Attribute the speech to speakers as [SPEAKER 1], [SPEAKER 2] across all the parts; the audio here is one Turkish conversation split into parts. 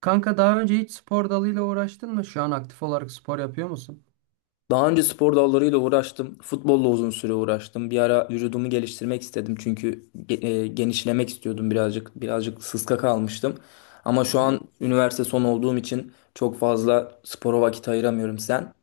[SPEAKER 1] Kanka daha önce hiç spor dalıyla uğraştın mı? Şu an aktif olarak spor yapıyor musun?
[SPEAKER 2] Daha önce spor dallarıyla uğraştım. Futbolla uzun süre uğraştım. Bir ara vücudumu geliştirmek istedim çünkü genişlemek istiyordum birazcık. Birazcık sıska kalmıştım. Ama şu an üniversite son olduğum için çok fazla spora vakit ayıramıyorum sen.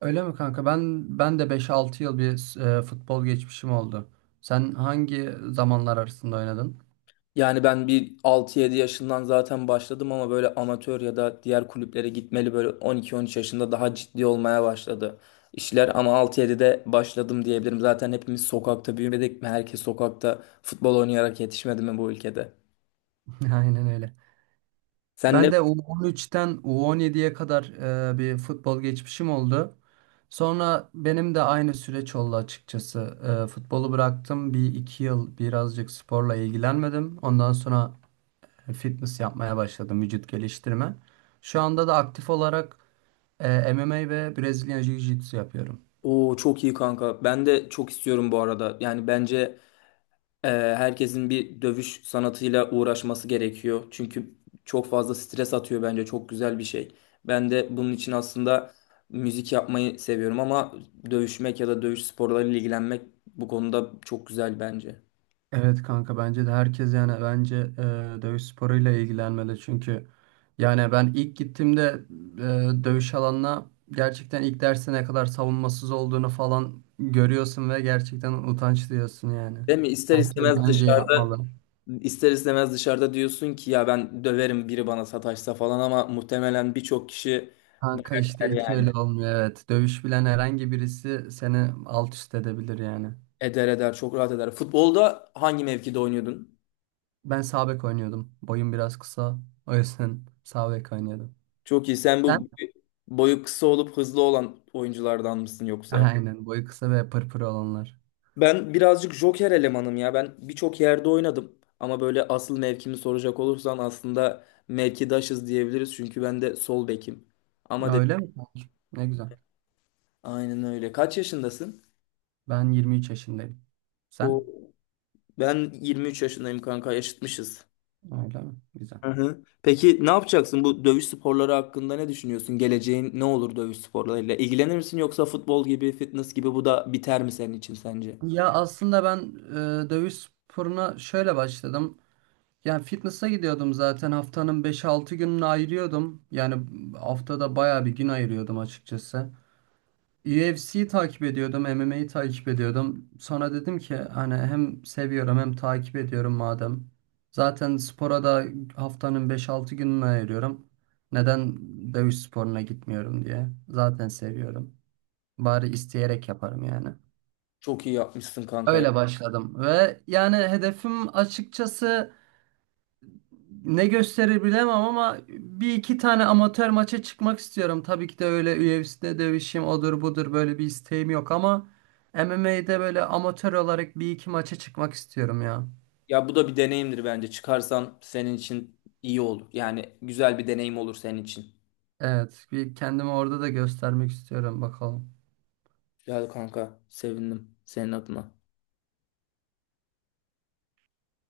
[SPEAKER 1] Öyle mi, kanka? Ben de beş altı yıl bir futbol geçmişim oldu. Sen hangi zamanlar arasında oynadın?
[SPEAKER 2] Yani ben bir 6-7 yaşından zaten başladım ama böyle amatör ya da diğer kulüplere gitmeli böyle 12-13 yaşında daha ciddi olmaya başladı işler ama 6-7'de başladım diyebilirim. Zaten hepimiz sokakta büyümedik mi? Herkes sokakta futbol oynayarak yetişmedi mi bu ülkede?
[SPEAKER 1] Aynen öyle.
[SPEAKER 2] Sen ne?
[SPEAKER 1] Ben de U13'ten U17'ye kadar bir futbol geçmişim oldu. Sonra benim de aynı süreç oldu açıkçası. Futbolu bıraktım. Bir iki yıl birazcık sporla ilgilenmedim. Ondan sonra fitness yapmaya başladım, vücut geliştirme. Şu anda da aktif olarak MMA ve Brezilya Jiu-Jitsu yapıyorum.
[SPEAKER 2] Oo, çok iyi kanka. Ben de çok istiyorum bu arada. Yani bence herkesin bir dövüş sanatıyla uğraşması gerekiyor. Çünkü çok fazla stres atıyor bence. Çok güzel bir şey. Ben de bunun için aslında müzik yapmayı seviyorum ama dövüşmek ya da dövüş sporlarıyla ilgilenmek bu konuda çok güzel bence.
[SPEAKER 1] Evet, kanka, bence de herkes, yani bence dövüş sporuyla ilgilenmeli, çünkü yani ben ilk gittiğimde dövüş alanına gerçekten ilk derste ne kadar savunmasız olduğunu falan görüyorsun ve gerçekten utanç duyuyorsun yani.
[SPEAKER 2] Değil mi? İster
[SPEAKER 1] Herkes
[SPEAKER 2] istemez
[SPEAKER 1] bence
[SPEAKER 2] dışarıda
[SPEAKER 1] yapmalı.
[SPEAKER 2] ister istemez dışarıda diyorsun ki ya ben döverim biri bana sataşsa falan ama muhtemelen birçok kişi
[SPEAKER 1] Kanka,
[SPEAKER 2] döver
[SPEAKER 1] işte hiç
[SPEAKER 2] yani.
[SPEAKER 1] öyle olmuyor, evet. Dövüş bilen herhangi birisi seni alt üst edebilir yani.
[SPEAKER 2] Eder eder, çok rahat eder. Futbolda hangi mevkide oynuyordun?
[SPEAKER 1] Ben sağ bek oynuyordum. Boyum biraz kısa. O yüzden sağ bek oynuyordum.
[SPEAKER 2] Çok iyi. Sen
[SPEAKER 1] Sen?
[SPEAKER 2] bu boyu kısa olup hızlı olan oyunculardan mısın yoksa?
[SPEAKER 1] Aynen, boyu kısa ve pırpır olanlar.
[SPEAKER 2] Ben birazcık joker elemanım ya. Ben birçok yerde oynadım. Ama böyle asıl mevkimi soracak olursan aslında mevkidaşız diyebiliriz. Çünkü ben de sol bekim. Ama
[SPEAKER 1] Aa,
[SPEAKER 2] dedi
[SPEAKER 1] öyle mi? Ne güzel.
[SPEAKER 2] aynen öyle. Kaç yaşındasın?
[SPEAKER 1] Ben 23 yaşındayım. Sen?
[SPEAKER 2] O, ben 23 yaşındayım kanka, yaşıtmışız.
[SPEAKER 1] Öyle mi? Güzel.
[SPEAKER 2] Hı hı. Peki ne yapacaksın? Bu dövüş sporları hakkında ne düşünüyorsun? Geleceğin ne olur dövüş sporlarıyla? İlgilenir misin yoksa futbol gibi, fitness gibi bu da biter mi senin için sence?
[SPEAKER 1] Ya aslında ben dövüş sporuna şöyle başladım. Yani fitness'a gidiyordum, zaten haftanın beş altı gününü ayırıyordum. Yani haftada bayağı bir gün ayırıyordum açıkçası. UFC'yi takip ediyordum, MMA'yi takip ediyordum. Sonra dedim ki, hani hem seviyorum hem takip ediyorum madem. Zaten spora da haftanın 5-6 gününü ayırıyorum. Neden dövüş sporuna gitmiyorum diye. Zaten seviyorum. Bari isteyerek yaparım yani.
[SPEAKER 2] Çok iyi yapmışsın kanka ya.
[SPEAKER 1] Öyle başladım ve yani hedefim açıkçası, ne gösterir bilemem, ama bir iki tane amatör maça çıkmak istiyorum. Tabii ki de öyle UFC'de dövüşeyim odur budur böyle bir isteğim yok, ama MMA'de böyle amatör olarak bir iki maça çıkmak istiyorum ya.
[SPEAKER 2] Ya bu da bir deneyimdir bence. Çıkarsan senin için iyi olur. Yani güzel bir deneyim olur senin için.
[SPEAKER 1] Evet, bir kendimi orada da göstermek istiyorum, bakalım.
[SPEAKER 2] Güzel kanka. Sevindim senin adına.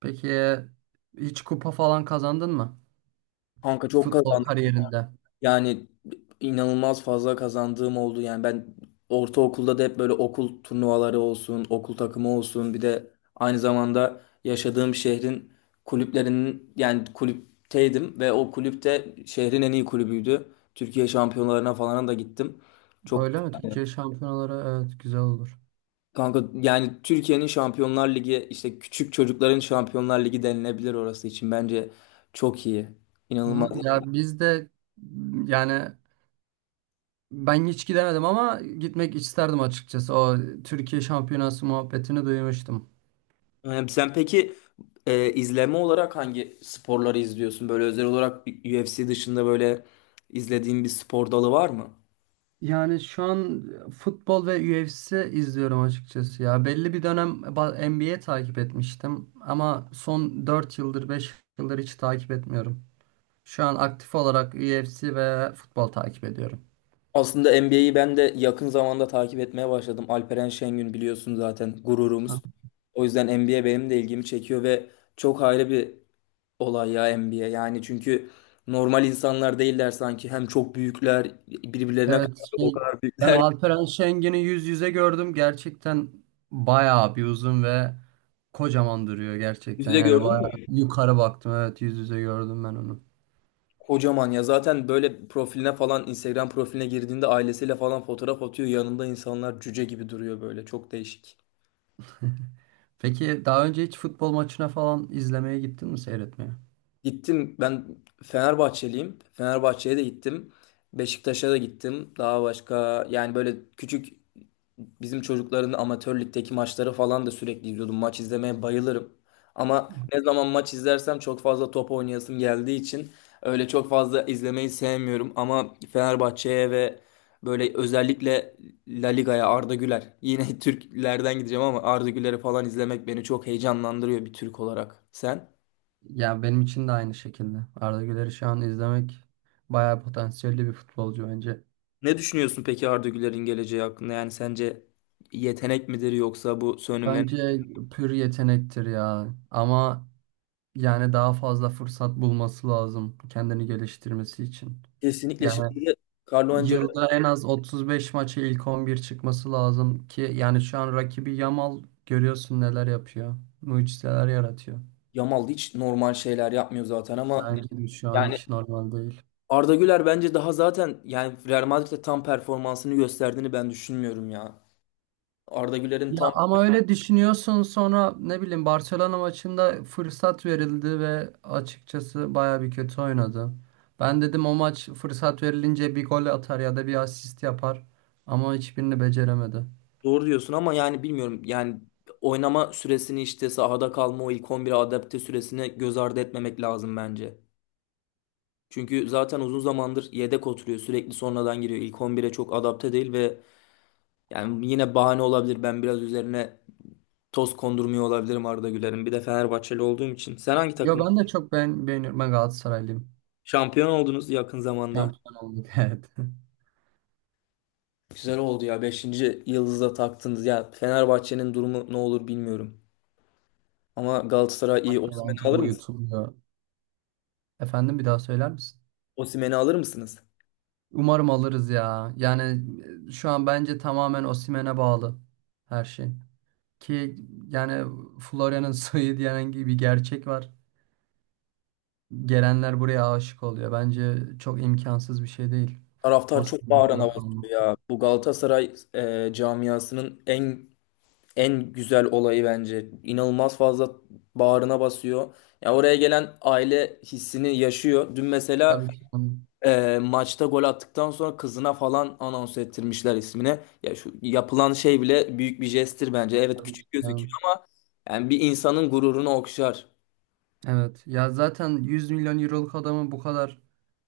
[SPEAKER 1] Peki hiç kupa falan kazandın mı?
[SPEAKER 2] Kanka, çok
[SPEAKER 1] Futbol
[SPEAKER 2] kazandım.
[SPEAKER 1] kariyerinde?
[SPEAKER 2] Yani inanılmaz fazla kazandığım oldu. Yani ben ortaokulda da hep böyle okul turnuvaları olsun, okul takımı olsun. Bir de aynı zamanda yaşadığım şehrin kulüplerinin, yani kulüpteydim ve o kulüpte şehrin en iyi kulübüydü. Türkiye şampiyonlarına falan da gittim. Çok
[SPEAKER 1] Öyle mi? Türkiye şampiyonaları, evet, güzel olur.
[SPEAKER 2] kanka, yani Türkiye'nin Şampiyonlar Ligi, işte küçük çocukların Şampiyonlar Ligi denilebilir orası için, bence çok iyi. İnanılmaz.
[SPEAKER 1] Hı, ya biz de, yani ben hiç gidemedim ama gitmek isterdim açıkçası. O Türkiye şampiyonası muhabbetini duymuştum.
[SPEAKER 2] Sen peki izleme olarak hangi sporları izliyorsun? Böyle özel olarak UFC dışında böyle izlediğin bir spor dalı var mı?
[SPEAKER 1] Yani şu an futbol ve UFC izliyorum açıkçası ya. Belli bir dönem NBA takip etmiştim ama son 4 yıldır 5 yıldır hiç takip etmiyorum. Şu an aktif olarak UFC ve futbol takip ediyorum.
[SPEAKER 2] Aslında NBA'yi ben de yakın zamanda takip etmeye başladım. Alperen Şengün biliyorsun zaten
[SPEAKER 1] Ha.
[SPEAKER 2] gururumuz. O yüzden NBA benim de ilgimi çekiyor ve çok ayrı bir olay ya NBA. Yani çünkü normal insanlar değiller sanki. Hem çok büyükler, birbirlerine karşı
[SPEAKER 1] Evet,
[SPEAKER 2] o
[SPEAKER 1] şey,
[SPEAKER 2] kadar
[SPEAKER 1] ben
[SPEAKER 2] büyükler.
[SPEAKER 1] Alperen Şengen'i yüz yüze gördüm. Gerçekten bayağı bir uzun ve kocaman duruyor gerçekten.
[SPEAKER 2] Yüzde
[SPEAKER 1] Yani
[SPEAKER 2] gördün mü?
[SPEAKER 1] bayağı yukarı baktım. Evet, yüz yüze gördüm ben onu.
[SPEAKER 2] Kocaman ya, zaten böyle profiline falan, Instagram profiline girdiğinde ailesiyle falan fotoğraf atıyor. Yanında insanlar cüce gibi duruyor böyle. Çok değişik.
[SPEAKER 1] Peki daha önce hiç futbol maçına falan izlemeye gittin mi, seyretmeye?
[SPEAKER 2] Gittim, ben Fenerbahçeliyim. Fenerbahçe'ye de gittim. Beşiktaş'a da gittim. Daha başka, yani böyle bizim çocukların amatör ligdeki maçları falan da sürekli izliyordum. Maç izlemeye bayılırım. Ama ne zaman maç izlersem çok fazla top oynayasım geldiği için öyle çok fazla izlemeyi sevmiyorum. Ama Fenerbahçe'ye ve böyle özellikle La Liga'ya. Arda Güler, yine Türklerden gideceğim ama Arda Güler'i falan izlemek beni çok heyecanlandırıyor bir Türk olarak. Sen
[SPEAKER 1] Ya benim için de aynı şekilde. Arda Güler'i şu an izlemek, bayağı potansiyelli bir futbolcu bence.
[SPEAKER 2] ne düşünüyorsun peki Arda Güler'in geleceği hakkında? Yani sence yetenek midir yoksa bu sönümlenen?
[SPEAKER 1] Bence pür yetenektir ya. Ama yani daha fazla fırsat bulması lazım kendini geliştirmesi için.
[SPEAKER 2] Kesinlikle
[SPEAKER 1] Yani
[SPEAKER 2] şimdi de Carlo
[SPEAKER 1] yılda en az 35 maça ilk 11 çıkması lazım ki, yani şu an rakibi Yamal, görüyorsun neler yapıyor. Mucizeler yaratıyor.
[SPEAKER 2] Yamal hiç normal şeyler yapmıyor zaten ama
[SPEAKER 1] Bence de şu an
[SPEAKER 2] yani
[SPEAKER 1] hiç normal değil.
[SPEAKER 2] Arda Güler bence daha, zaten yani Real Madrid'de tam performansını gösterdiğini ben düşünmüyorum ya. Arda Güler'in
[SPEAKER 1] Ya
[SPEAKER 2] tam,
[SPEAKER 1] ama öyle düşünüyorsun, sonra ne bileyim Barcelona maçında fırsat verildi ve açıkçası baya bir kötü oynadı. Ben dedim o maç fırsat verilince bir gol atar ya da bir asist yapar, ama hiçbirini beceremedi.
[SPEAKER 2] doğru diyorsun ama yani bilmiyorum, yani oynama süresini, işte sahada kalma o ilk 11'e adapte süresini göz ardı etmemek lazım bence. Çünkü zaten uzun zamandır yedek oturuyor, sürekli sonradan giriyor, ilk 11'e çok adapte değil ve yani yine bahane olabilir, ben biraz üzerine toz kondurmuyor olabilirim Arda Güler'in, bir de Fenerbahçeli olduğum için. Sen hangi
[SPEAKER 1] Yo,
[SPEAKER 2] takım?
[SPEAKER 1] ben de çok beğeniyorum. Ben Galatasaraylıyım.
[SPEAKER 2] Şampiyon oldunuz yakın zamanda.
[SPEAKER 1] Şampiyon olduk evet.
[SPEAKER 2] Güzel oldu ya. Beşinci yıldızı da taktınız. Ya Fenerbahçe'nin durumu ne olur bilmiyorum. Ama Galatasaray iyi.
[SPEAKER 1] Hatta bence
[SPEAKER 2] Osimhen'i alır mısınız?
[SPEAKER 1] uyutuluyor. Efendim, bir daha söyler misin?
[SPEAKER 2] Osimhen'i alır mısınız?
[SPEAKER 1] Umarım alırız ya. Yani şu an bence tamamen Osimhen'e bağlı her şey. Ki yani Florya'nın soyu diyen gibi bir gerçek var. Gelenler buraya aşık oluyor. Bence çok imkansız bir şey değil.
[SPEAKER 2] Taraftar çok
[SPEAKER 1] Osman'ın
[SPEAKER 2] bağrına
[SPEAKER 1] burada kalması.
[SPEAKER 2] basıyor ya. Bu Galatasaray camiasının en güzel olayı bence. İnanılmaz fazla bağrına basıyor. Ya, oraya gelen aile hissini yaşıyor. Dün mesela
[SPEAKER 1] Tabii ki, canım.
[SPEAKER 2] maçta gol attıktan sonra kızına falan anons ettirmişler ismini. Ya şu yapılan şey bile büyük bir jesttir bence. Evet,
[SPEAKER 1] Tabii ki,
[SPEAKER 2] küçük gözüküyor
[SPEAKER 1] canım.
[SPEAKER 2] ama yani bir insanın gururunu okşar.
[SPEAKER 1] Evet. Ya zaten 100 milyon euroluk adamın bu kadar,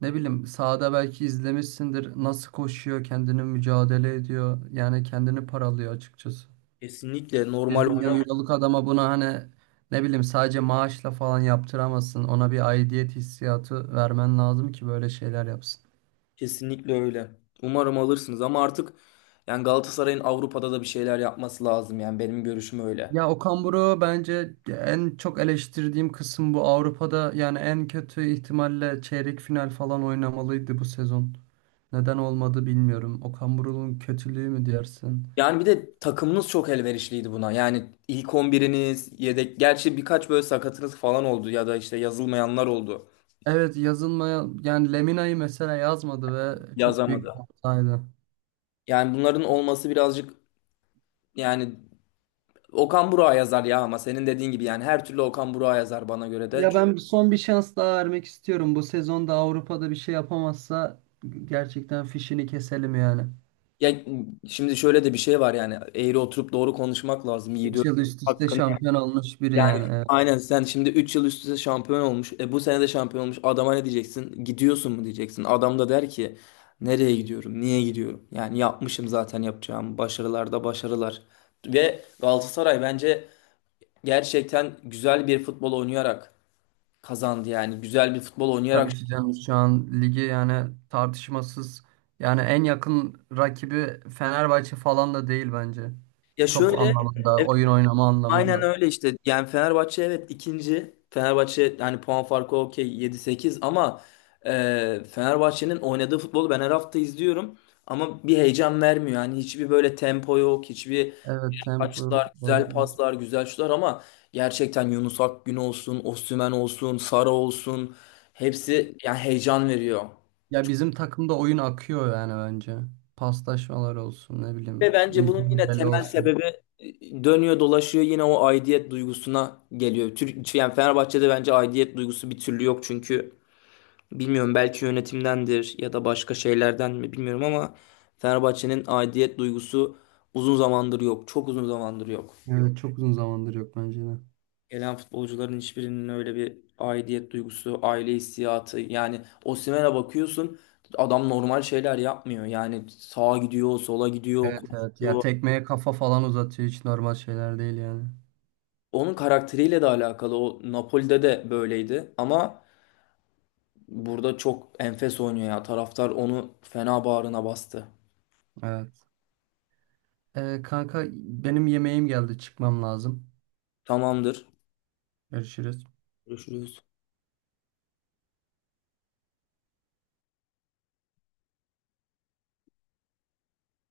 [SPEAKER 1] ne bileyim, sahada belki izlemişsindir. Nasıl koşuyor, kendini mücadele ediyor. Yani kendini paralıyor açıkçası.
[SPEAKER 2] Kesinlikle normal
[SPEAKER 1] 100 milyon
[SPEAKER 2] oynamıyor.
[SPEAKER 1] euroluk adama bunu, hani ne bileyim, sadece maaşla falan yaptıramazsın. Ona bir aidiyet hissiyatı vermen lazım ki böyle şeyler yapsın.
[SPEAKER 2] Kesinlikle öyle. Umarım alırsınız ama artık yani Galatasaray'ın Avrupa'da da bir şeyler yapması lazım, yani benim görüşüm öyle.
[SPEAKER 1] Ya, Okan Buruk'u bence en çok eleştirdiğim kısım bu. Avrupa'da yani en kötü ihtimalle çeyrek final falan oynamalıydı bu sezon. Neden olmadı bilmiyorum. Okan Buruk'un kötülüğü mü dersin?
[SPEAKER 2] Yani bir de takımınız çok elverişliydi buna. Yani ilk on biriniz, yedek, gerçi birkaç böyle sakatınız falan oldu ya da işte yazılmayanlar oldu.
[SPEAKER 1] Evet, yazılmaya, yani Lemina'yı mesela yazmadı ve çok büyük
[SPEAKER 2] Yazamadı.
[SPEAKER 1] bir hataydı.
[SPEAKER 2] Yani bunların olması birazcık, yani Okan Burak'a yazar ya ama senin dediğin gibi yani her türlü Okan Burak'a yazar bana göre de.
[SPEAKER 1] Ya
[SPEAKER 2] Çünkü-
[SPEAKER 1] ben son bir şans daha vermek istiyorum. Bu sezonda Avrupa'da bir şey yapamazsa gerçekten fişini keselim yani.
[SPEAKER 2] Ya şimdi şöyle de bir şey var, yani eğri oturup doğru konuşmak lazım Yiğit
[SPEAKER 1] 3 yıl
[SPEAKER 2] Öztürk
[SPEAKER 1] üst üste
[SPEAKER 2] hakkında.
[SPEAKER 1] şampiyon olmuş biri
[SPEAKER 2] Yani
[SPEAKER 1] yani.
[SPEAKER 2] aynen, sen şimdi 3 yıl üst üste şampiyon olmuş. Bu sene de şampiyon olmuş. Adama ne diyeceksin? Gidiyorsun mu diyeceksin. Adam da der ki nereye gidiyorum? Niye gidiyorum? Yani yapmışım, zaten yapacağım. Başarılarda başarılar. Ve Galatasaray bence gerçekten güzel bir futbol oynayarak kazandı yani. Güzel bir futbol oynayarak.
[SPEAKER 1] Tabii ki canım, şu an ligi yani tartışmasız, yani en yakın rakibi Fenerbahçe falan da değil bence.
[SPEAKER 2] Ya
[SPEAKER 1] Top
[SPEAKER 2] şöyle,
[SPEAKER 1] anlamında,
[SPEAKER 2] evet,
[SPEAKER 1] oyun oynama
[SPEAKER 2] aynen
[SPEAKER 1] anlamında.
[SPEAKER 2] öyle işte. Yani Fenerbahçe evet ikinci. Fenerbahçe hani puan farkı okey 7-8 ama Fenerbahçe'nin oynadığı futbolu ben her hafta izliyorum. Ama bir heyecan vermiyor. Yani hiçbir böyle tempo yok, hiçbir,
[SPEAKER 1] Evet, tempo.
[SPEAKER 2] açıklar,
[SPEAKER 1] Doğru
[SPEAKER 2] güzel
[SPEAKER 1] diyorsun.
[SPEAKER 2] paslar, güzel şutlar ama gerçekten Yunus Akgün olsun, Osimhen olsun, Sara olsun, hepsi yani heyecan veriyor.
[SPEAKER 1] Ya bizim takımda oyun akıyor yani bence. Paslaşmalar olsun, ne
[SPEAKER 2] Ve
[SPEAKER 1] bileyim,
[SPEAKER 2] bence bunun yine
[SPEAKER 1] mücadele
[SPEAKER 2] temel
[SPEAKER 1] olsun.
[SPEAKER 2] sebebi, dönüyor dolaşıyor yine o aidiyet duygusuna geliyor. Yani Fenerbahçe'de bence aidiyet duygusu bir türlü yok çünkü bilmiyorum, belki yönetimdendir ya da başka şeylerden mi bilmiyorum ama Fenerbahçe'nin aidiyet duygusu uzun zamandır yok. Çok uzun zamandır yok.
[SPEAKER 1] Evet, çok uzun zamandır yok bence de.
[SPEAKER 2] Gelen futbolcuların hiçbirinin öyle bir aidiyet duygusu, aile hissiyatı, yani Osimhen'e bakıyorsun adam normal şeyler yapmıyor. Yani sağa gidiyor, sola gidiyor,
[SPEAKER 1] Evet, evet, ya
[SPEAKER 2] koşuyor.
[SPEAKER 1] tekmeye kafa falan uzatıyor, hiç normal şeyler değil yani.
[SPEAKER 2] Onun karakteriyle de alakalı. O Napoli'de de böyleydi ama burada çok enfes oynuyor ya. Taraftar onu fena bağrına bastı.
[SPEAKER 1] Evet. Kanka, benim yemeğim geldi, çıkmam lazım.
[SPEAKER 2] Tamamdır.
[SPEAKER 1] Görüşürüz.
[SPEAKER 2] Görüşürüz.